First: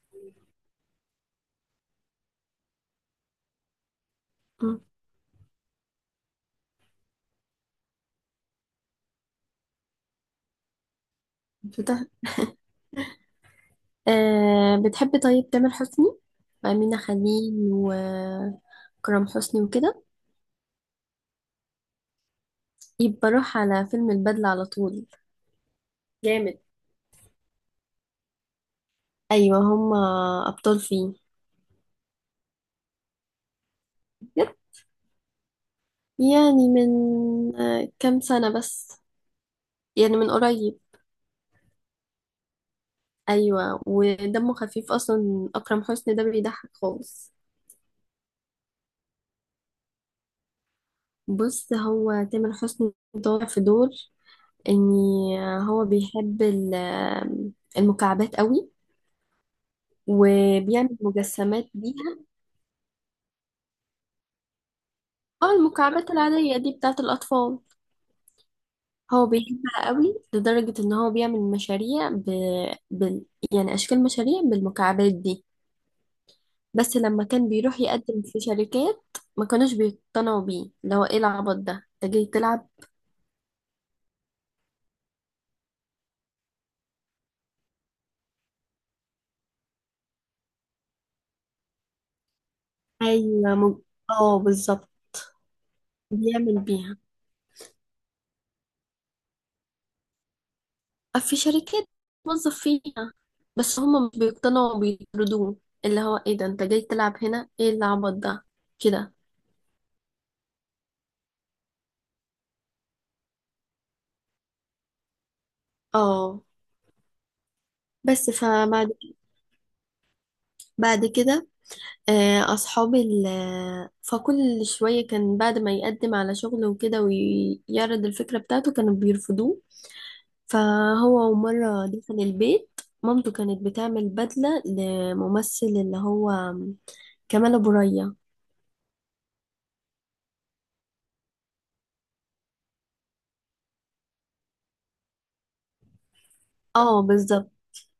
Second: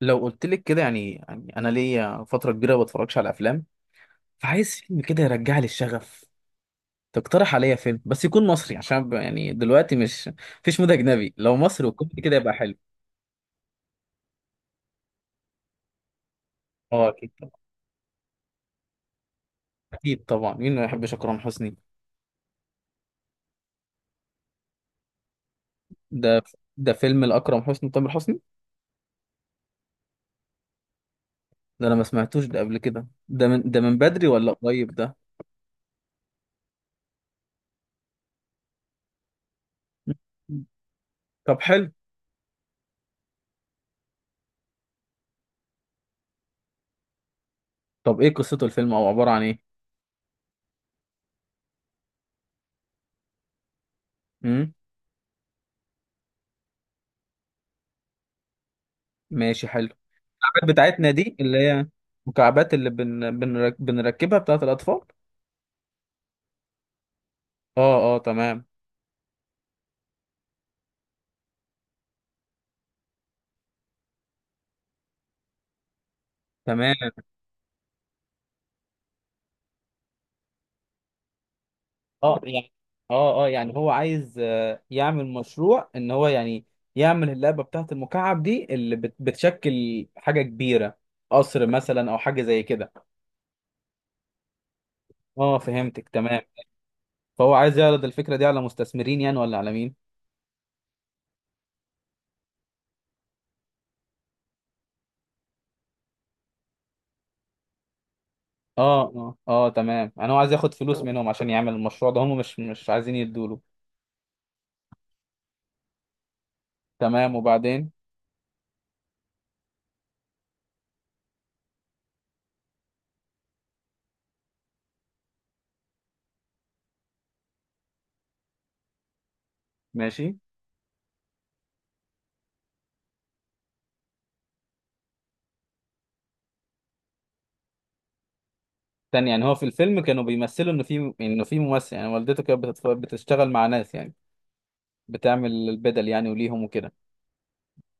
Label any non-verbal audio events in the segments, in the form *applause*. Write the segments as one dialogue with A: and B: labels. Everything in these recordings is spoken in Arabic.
A: لو قلت لك كده يعني انا ليا فتره كبيره ما بتفرجش على افلام، فعايز
B: مم.
A: فيلم كده يرجع لي الشغف. تقترح عليا فيلم بس يكون مصري عشان يعني دلوقتي مش مفيش مود اجنبي، لو مصري
B: فتح.
A: وكوميدي كده يبقى حلو.
B: بتحبي طيب تامر حسني، وأمينة
A: اه اكيد طبعا،
B: خليل، وكرم حسني، وكده.
A: اكيد طبعا مين ما يحبش اكرم حسني.
B: يبقى روح على فيلم البدلة على طول.
A: ده
B: جامد.
A: ده فيلم لاكرم حسني وتامر حسني.
B: أيوة، هما أبطال فيه.
A: ده انا ما سمعتوش ده قبل كده، ده من بدري ولا
B: بجد؟
A: قريب؟ ده
B: يعني من كام سنة بس، يعني من
A: مم.
B: قريب.
A: طب حلو.
B: أيوة، ودمه خفيف أصلا، أكرم حسني ده بيضحك خالص.
A: طب ايه قصته الفيلم او عباره عن ايه؟
B: بص، هو تامر حسني طالع في دور
A: امم
B: إن هو بيحب المكعبات قوي،
A: ماشي حلو.
B: وبيعمل
A: بتاعتنا دي اللي
B: مجسمات
A: هي
B: بيها.
A: مكعبات، اللي بنركبها بتاعت الأطفال.
B: اه، المكعبات العادية دي بتاعة الأطفال.
A: اه اه تمام.
B: هو بيحبها قوي لدرجة ان هو بيعمل مشاريع بال... يعني أشكال مشاريع بالمكعبات دي.
A: تمام
B: بس لما كان بيروح يقدم في شركات ما كانوش بيقتنعوا بيه، اللي هو ايه العبط ده، انت جاي
A: اه
B: تلعب.
A: يعني، اه اه يعني هو عايز، يعمل مشروع ان هو يعني يعمل اللعبة بتاعت المكعب دي، اللي بتشكل حاجة كبيرة، قصر مثلا او حاجة زي كده.
B: ايوه اه، بالظبط،
A: اه فهمتك تمام.
B: بيعمل بيها.
A: فهو عايز يعرض الفكرة دي على مستثمرين يعني، ولا على مين؟
B: في شركات موظف فيها، بس هم مش بيقتنعوا، بيطردوه، اللي هو ايه ده، انت جاي تلعب هنا، ايه العبط ده.
A: اه
B: كده.
A: اه اه تمام، يعني هو عايز ياخد فلوس منهم عشان يعمل المشروع ده، هم مش عايزين يدوله.
B: اه.
A: تمام وبعدين.
B: بس فبعد كده، آه، أصحابي ال- آه، فكل شوية كان بعد ما يقدم على شغل وكده ويعرض الفكرة بتاعته كانوا بيرفضوه.
A: ماشي.
B: فهو مرة دخل البيت، مامته كانت بتعمل بدلة لممثل اللي هو كمال أبو ريا.
A: تاني يعني هو في الفيلم كانوا بيمثلوا انه في ممثل يعني، والدته كانت بتشتغل مع ناس يعني، بتعمل البدل يعني وليهم وكده.
B: اه، بالظبط،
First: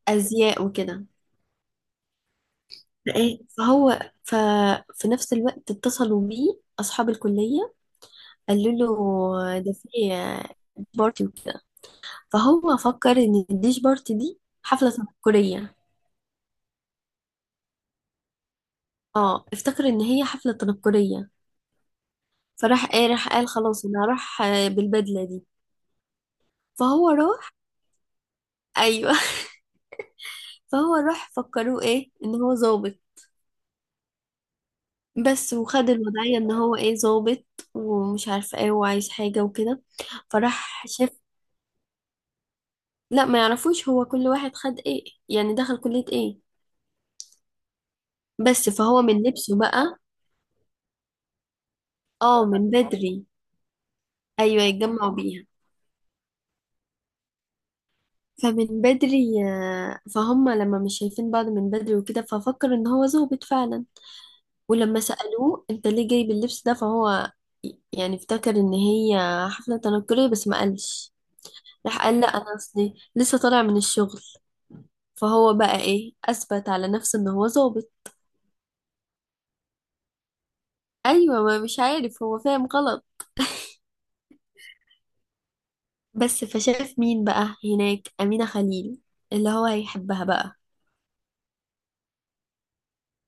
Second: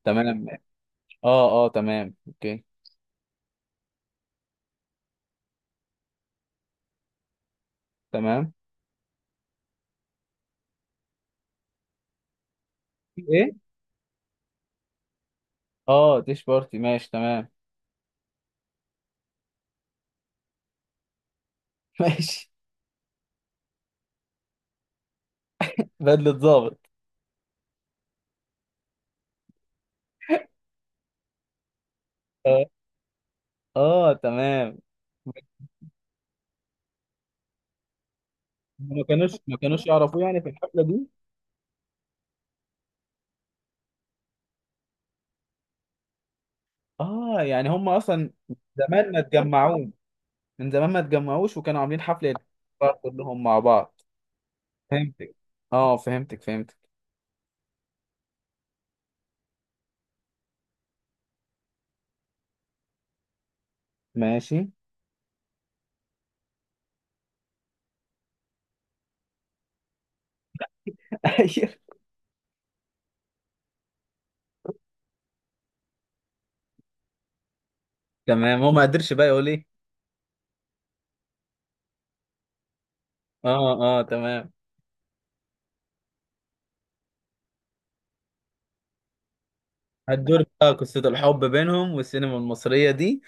A: تمام ماشي.
B: أزياء وكده.
A: اه اه تمام اوكي.
B: فإيه فهو ففي نفس الوقت اتصلوا بيه أصحاب الكلية،
A: تمام.
B: قالوا له ده في بارتي وكده. فهو فكر ان
A: ايه.
B: الديش بارتي دي حفلة تنكرية.
A: اه ديش بارتي ماشي تمام.
B: اه، افتكر ان هي حفلة تنكرية.
A: *laughs* ماشي.
B: فراح قال خلاص انا هروح بالبدلة دي.
A: بدلة ضابط.
B: فهو راح *laughs* ايوه، فهو راح فكروه ايه ان هو
A: اه.
B: ظابط.
A: اه تمام.
B: بس وخد الوضعية ان هو ايه، ظابط ومش عارفه ايه،
A: ما
B: وعايز
A: كانوش
B: حاجة
A: ما
B: وكده.
A: كانوش يعرفوه يعني في الحفلة
B: فراح
A: دي؟
B: شاف، لا ما يعرفوش، هو كل واحد خد ايه، يعني دخل كلية ايه.
A: اه يعني هم اصلا
B: بس فهو
A: زمان ما
B: من لبسه
A: اتجمعوش
B: بقى.
A: من زمان ما اتجمعوش وكانوا عاملين حفلة
B: اه، من بدري.
A: كلهم مع بعض.
B: ايوه، يتجمعوا
A: فهمتك.
B: بيها.
A: اه فهمتك فهمتك.
B: فمن بدري فهم لما مش شايفين بعض من بدري وكده ففكر ان هو ظابط فعلا.
A: ماشي.
B: ولما سألوه انت ليه جايب اللبس ده، فهو يعني افتكر ان هي حفلة تنكرية بس ما قالش.
A: *laughs* ايوه.
B: راح قال لا، انا اصلي لسه طالع من الشغل، فهو بقى ايه، اثبت على نفسه ان هو ظابط.
A: تمام، هو ما قدرش بقى يقول ايه.
B: ايوه، ما مش عارف، هو فاهم غلط.
A: اه اه تمام.
B: بس فشاف مين بقى هناك، أمينة خليل، اللي هو هيحبها
A: هتدور
B: بقى.
A: بقى قصة الحب بينهم، والسينما المصرية دي،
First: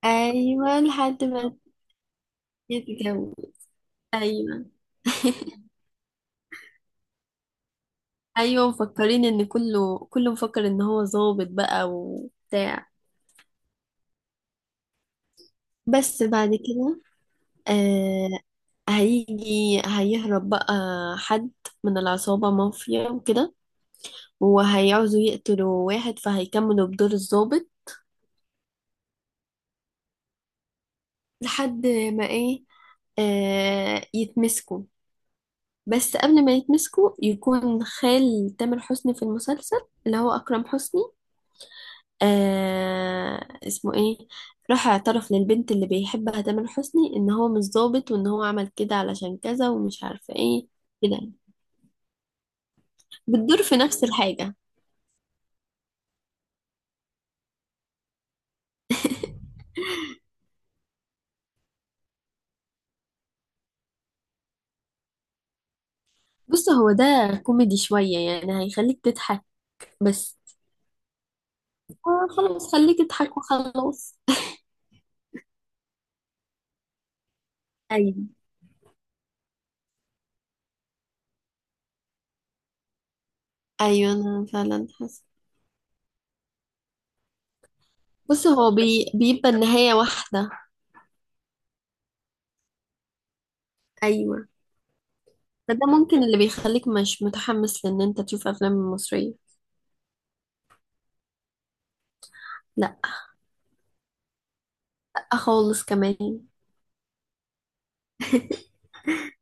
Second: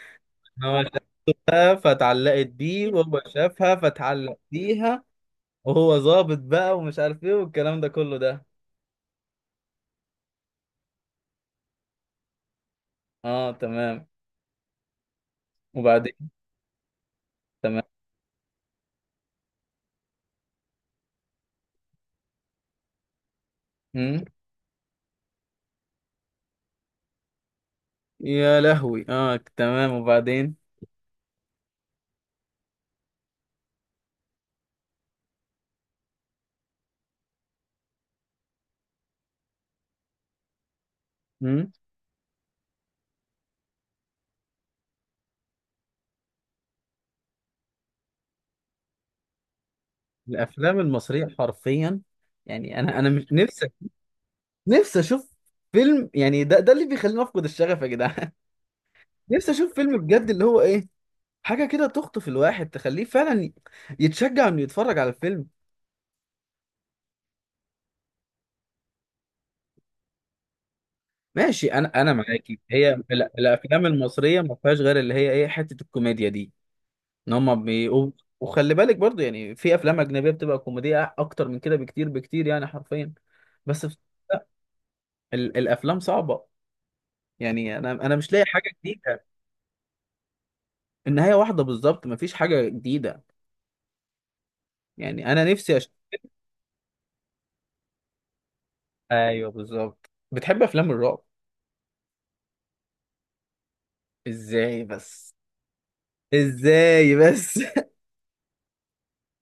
A: إن
B: ايوه،
A: هو
B: لحد ما
A: شافها فتعلقت بيه، وهو
B: يتجوز.
A: شافها فتعلق
B: ايوه.
A: بيها.
B: *laughs*
A: وهو ظابط بقى، ومش عارف ايه والكلام ده كله ده.
B: ايوه، مفكرين ان كله كله مفكر ان هو ظابط بقى وبتاع.
A: اه تمام
B: بس
A: وبعدين.
B: بعد كده
A: تمام.
B: آه هيهرب بقى حد من العصابة، مافيا وكده،
A: مم.
B: وهيعوزوا يقتلوا واحد فهيكملوا بدور الظابط.
A: يا لهوي اه تمام وبعدين.
B: لحد ما ايه آه يتمسكوا، بس قبل ما يتمسكوا يكون خال تامر حسني في المسلسل، اللي هو أكرم حسني،
A: مم.
B: آه اسمه ايه راح اعترف للبنت اللي بيحبها تامر حسني ان هو مش ظابط، وان هو عمل كده علشان كذا ومش عارفه ايه،
A: الافلام
B: كده
A: المصرية
B: يعني.
A: حرفيا، يعني انا مش
B: بتدور
A: نفسي،
B: في نفس الحاجه.
A: نفسي اشوف فيلم، يعني ده اللي بيخليني افقد الشغف يا جدعان. *laughs* نفسي
B: *laughs*
A: اشوف فيلم بجد، اللي هو ايه، حاجه كده تخطف الواحد، تخليه فعلا يتشجع انه يتفرج على الفيلم.
B: بص، هو ده كوميدي شويه، يعني هيخليك تضحك بس.
A: ماشي، انا
B: آه،
A: معاكي،
B: خلاص
A: هي
B: خليك تضحك
A: الافلام
B: وخلاص.
A: المصريه ما فيهاش غير اللي هي ايه حته الكوميديا دي، ان هم
B: *laughs*
A: بيقوا.
B: ايوه.
A: وخلي بالك برضو، يعني في افلام اجنبيه بتبقى كوميديه اكتر من كده بكتير بكتير يعني، حرفيا. بس في...
B: ايوه،
A: لا
B: انا فعلا حاسه.
A: الافلام صعبه، يعني انا مش لاقي
B: بص،
A: حاجه
B: هو
A: جديده.
B: بيبقى النهايه واحده.
A: النهايه واحده بالظبط، ما فيش حاجه جديده.
B: ايوه،
A: يعني انا نفسي
B: فده ممكن اللي بيخليك مش متحمس لان انت تشوف افلام مصريه.
A: ايوه بالظبط. بتحب افلام الرعب؟
B: لا
A: ازاي بس.
B: خالص كمان،
A: ازاي بس.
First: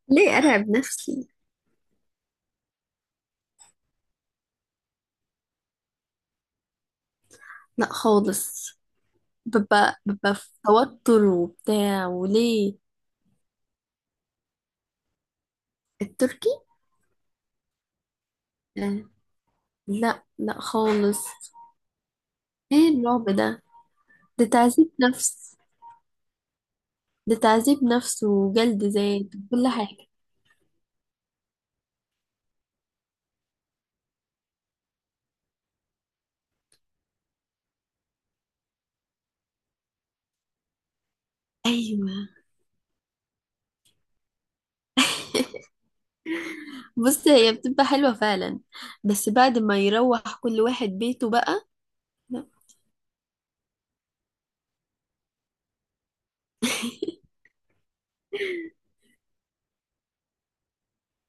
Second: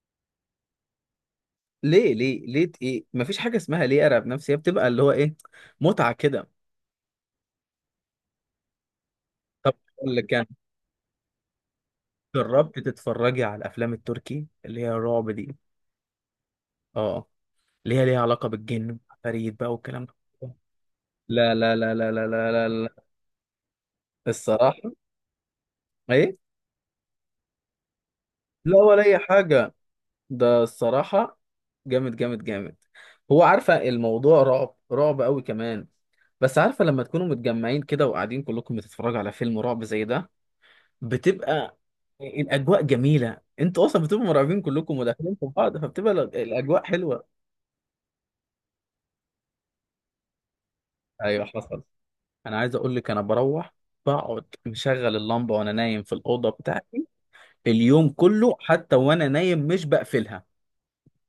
B: ليه أرعب نفسي.
A: ليه ليه ليه ايه، مفيش حاجه اسمها ليه ارعب نفسي، هي بتبقى اللي هو ايه، متعه كده.
B: لا خالص،
A: طب
B: ببقى
A: اقول لك
B: ببقى
A: يعني،
B: في توتر وبتاع، وليه.
A: جربت تتفرجي على الافلام التركي اللي هي الرعب دي؟
B: التركي؟
A: اه، اللي هي ليها علاقه بالجن
B: آه،
A: فريد بقى والكلام ده.
B: لا، لا، خالص،
A: لا لا لا لا لا لا لا
B: ايه
A: لا.
B: الرعب ده، ده
A: الصراحه،
B: تعذيب نفس.
A: ايه،
B: ده تعذيب نفس،
A: لا
B: وجلد
A: ولا اي
B: ذات، وكل
A: حاجه،
B: حاجة.
A: ده الصراحه جامد جامد جامد. هو عارفه الموضوع رعب رعب قوي كمان، بس عارفه لما تكونوا متجمعين كده وقاعدين كلكم بتتفرجوا على فيلم رعب زي ده، بتبقى
B: ايوه،
A: الاجواء جميله، انتوا اصلا بتبقوا مرعوبين كلكم وداخلين في بعض، فبتبقى الاجواء حلوه.
B: بص، هي بتبقى حلوة فعلا، بس بعد ما يروح كل واحد بيته
A: ايوه
B: بقى.
A: حصل.
B: لا.
A: انا عايز اقول لك، انا بروح بقعد مشغل اللمبه وانا نايم في الاوضه بتاعتي، اليوم كله حتى وانا نايم مش بقفلها.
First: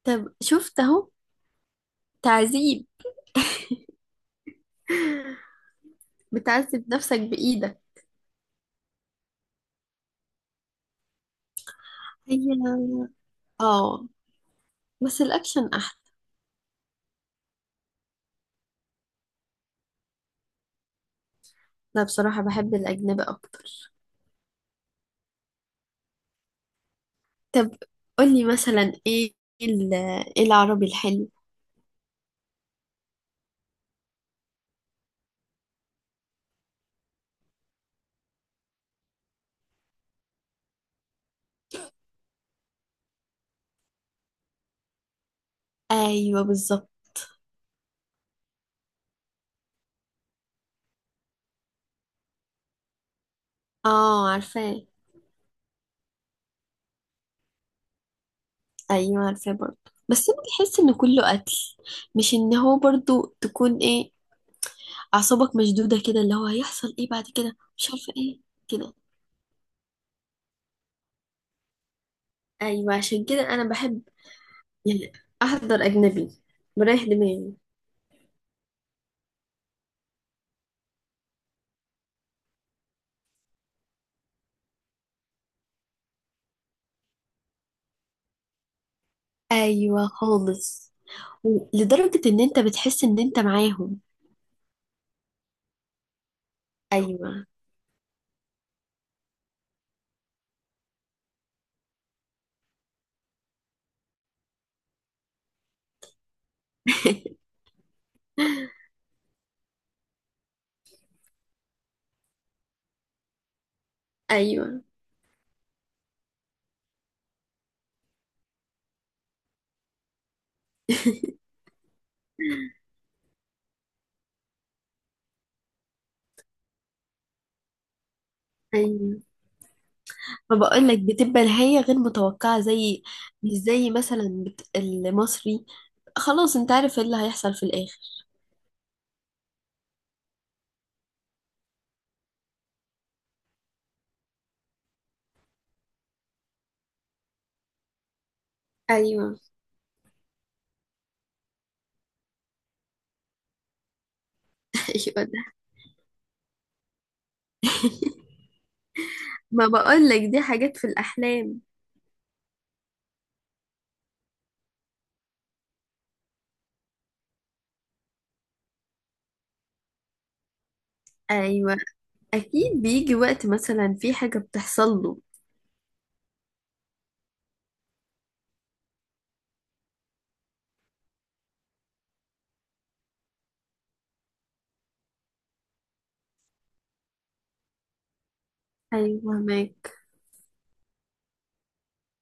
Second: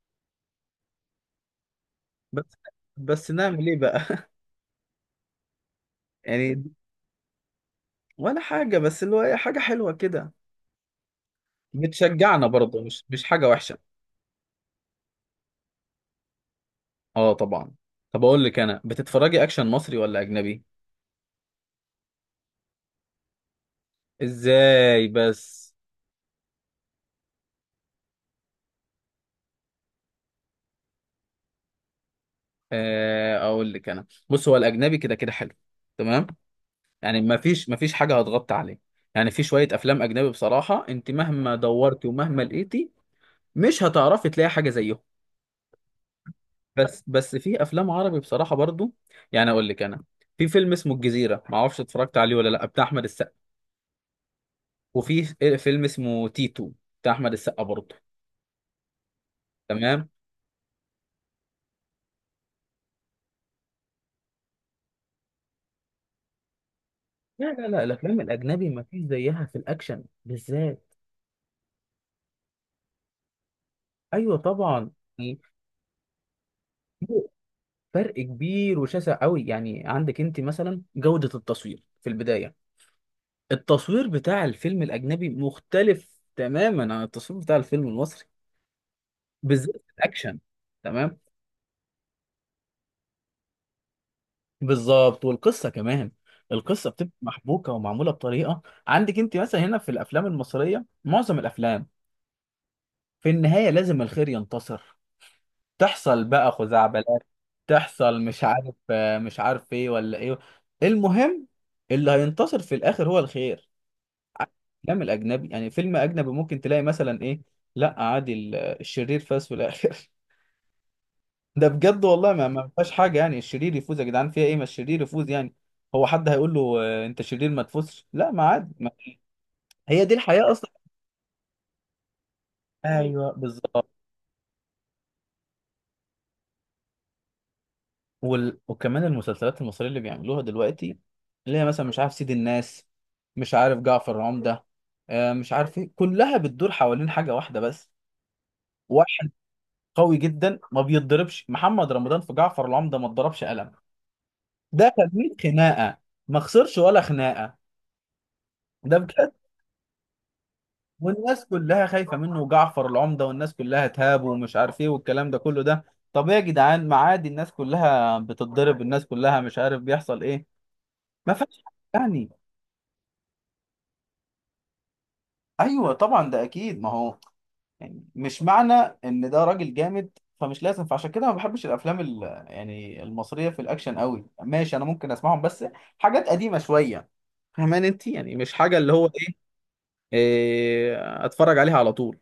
B: طب شفت اهو،
A: بس
B: تعذيب،
A: بس نعمل ايه بقى. *laughs* يعني،
B: بتعذب نفسك بإيدك.
A: ولا حاجه بس اللي هو حاجه حلوه كده،
B: هي،
A: بتشجعنا برضه، مش حاجه وحشه.
B: اه، بس الأكشن أحلى.
A: اه طبعا. طب اقول لك، انا بتتفرجي اكشن مصري ولا اجنبي؟
B: لا، بصراحة بحب الأجنبي أكتر.
A: ازاي بس.
B: طب قولي مثلا ال- ايه العربي الحلو.
A: اقول لك انا، بص هو الاجنبي كده كده حلو، تمام، يعني ما فيش حاجه هتغطي عليه. يعني في شويه افلام اجنبي بصراحه، انت مهما دورتي ومهما لقيتي مش هتعرفي تلاقي حاجه زيهم.
B: ايوه، بالظبط.
A: بس في افلام عربي بصراحه برضو، يعني اقول لك انا، في فيلم اسمه الجزيره، ما اعرفش اتفرجت عليه ولا لا، بتاع احمد السقا.
B: اه، عارفاه.
A: وفي فيلم اسمه تيتو بتاع احمد السقا برضو.
B: ايوه، عارفاه برضه.
A: تمام.
B: بس انا بحس ان كله قتل، مش ان هو برضه تكون ايه، اعصابك مشدوده كده، اللي هو هيحصل ايه بعد
A: لا
B: كده،
A: لا لا
B: مش عارفه
A: الافلام
B: ايه.
A: الاجنبي ما
B: كده.
A: فيش زيها في الاكشن بالذات.
B: ايوه، عشان كده انا بحب
A: ايوه طبعا.
B: يعني احضر اجنبي، بريح دماغي.
A: فرق كبير وشاسع قوي، يعني عندك انت مثلا جودة التصوير في البداية، التصوير بتاع الفيلم الأجنبي مختلف تماما عن التصوير بتاع الفيلم المصري، بالذات في
B: ايوه،
A: الأكشن.
B: خالص.
A: تمام.
B: لدرجه ان انت بتحس ان انت معاهم.
A: بالظبط، والقصة كمان القصة بتبقى
B: ايوه.
A: محبوكة ومعمولة بطريقة، عندك انت مثلا هنا في الأفلام المصرية معظم الأفلام في النهاية لازم الخير ينتصر، تحصل بقى خزعبلات، تحصل مش
B: *laughs*
A: عارف، مش عارف ايه ولا ايه، المهم اللي هينتصر في الآخر هو الخير.
B: ايوه،
A: الافلام الاجنبي يعني، فيلم اجنبي ممكن تلاقي مثلا ايه، لا عادي الشرير فاز في الاخر. *laughs* ده بجد والله، ما فيهاش حاجه يعني الشرير يفوز يا جدعان، فيها ايه ما الشرير يفوز يعني، هو حد هيقول له انت شرير ما تفوزش؟ لا ما عادي ما.
B: ايوه،
A: هي دي الحياه
B: ما
A: اصلا.
B: بقولك بتبقى نهاية غير متوقعة، زي
A: ايوه
B: مش
A: بالظبط.
B: زي مثلا المصري، خلاص انت عارف ايه اللي هيحصل في الآخر.
A: وكمان المسلسلات المصريه اللي بيعملوها دلوقتي، اللي هي مثلا مش عارف سيد الناس، مش عارف جعفر العمده، مش عارف ايه، كلها بتدور حوالين حاجه واحده بس،
B: ايوه.
A: واحد قوي جدا ما بيتضربش. محمد رمضان في جعفر العمده ما اتضربش قلم، ده
B: *laughs*
A: كان
B: ايوه
A: 100
B: ده،
A: خناقه ما خسرش ولا خناقه، ده بجد.
B: ما بقولك دي حاجات في
A: والناس
B: الأحلام.
A: كلها خايفه منه، وجعفر العمده والناس كلها تهابه ومش عارف ايه والكلام ده كله ده. طب ايه يا جدعان، ما عادي الناس كلها بتتضرب، الناس كلها مش عارف بيحصل ايه، ما فيهاش
B: ايوه،
A: حاجة يعني.
B: اكيد بيجي وقت مثلا في حاجة بتحصل له.
A: ايوه طبعا، ده اكيد ما هو، يعني مش معنى ان ده راجل جامد فمش لازم، فعشان كده ما بحبش الافلام يعني المصريه في الاكشن قوي، ماشي انا ممكن اسمعهم بس حاجات قديمه شويه، فاهمان انت يعني، مش حاجه اللي هو
B: ايوه
A: إيه.
B: ماك.
A: إيه، اتفرج عليها على طول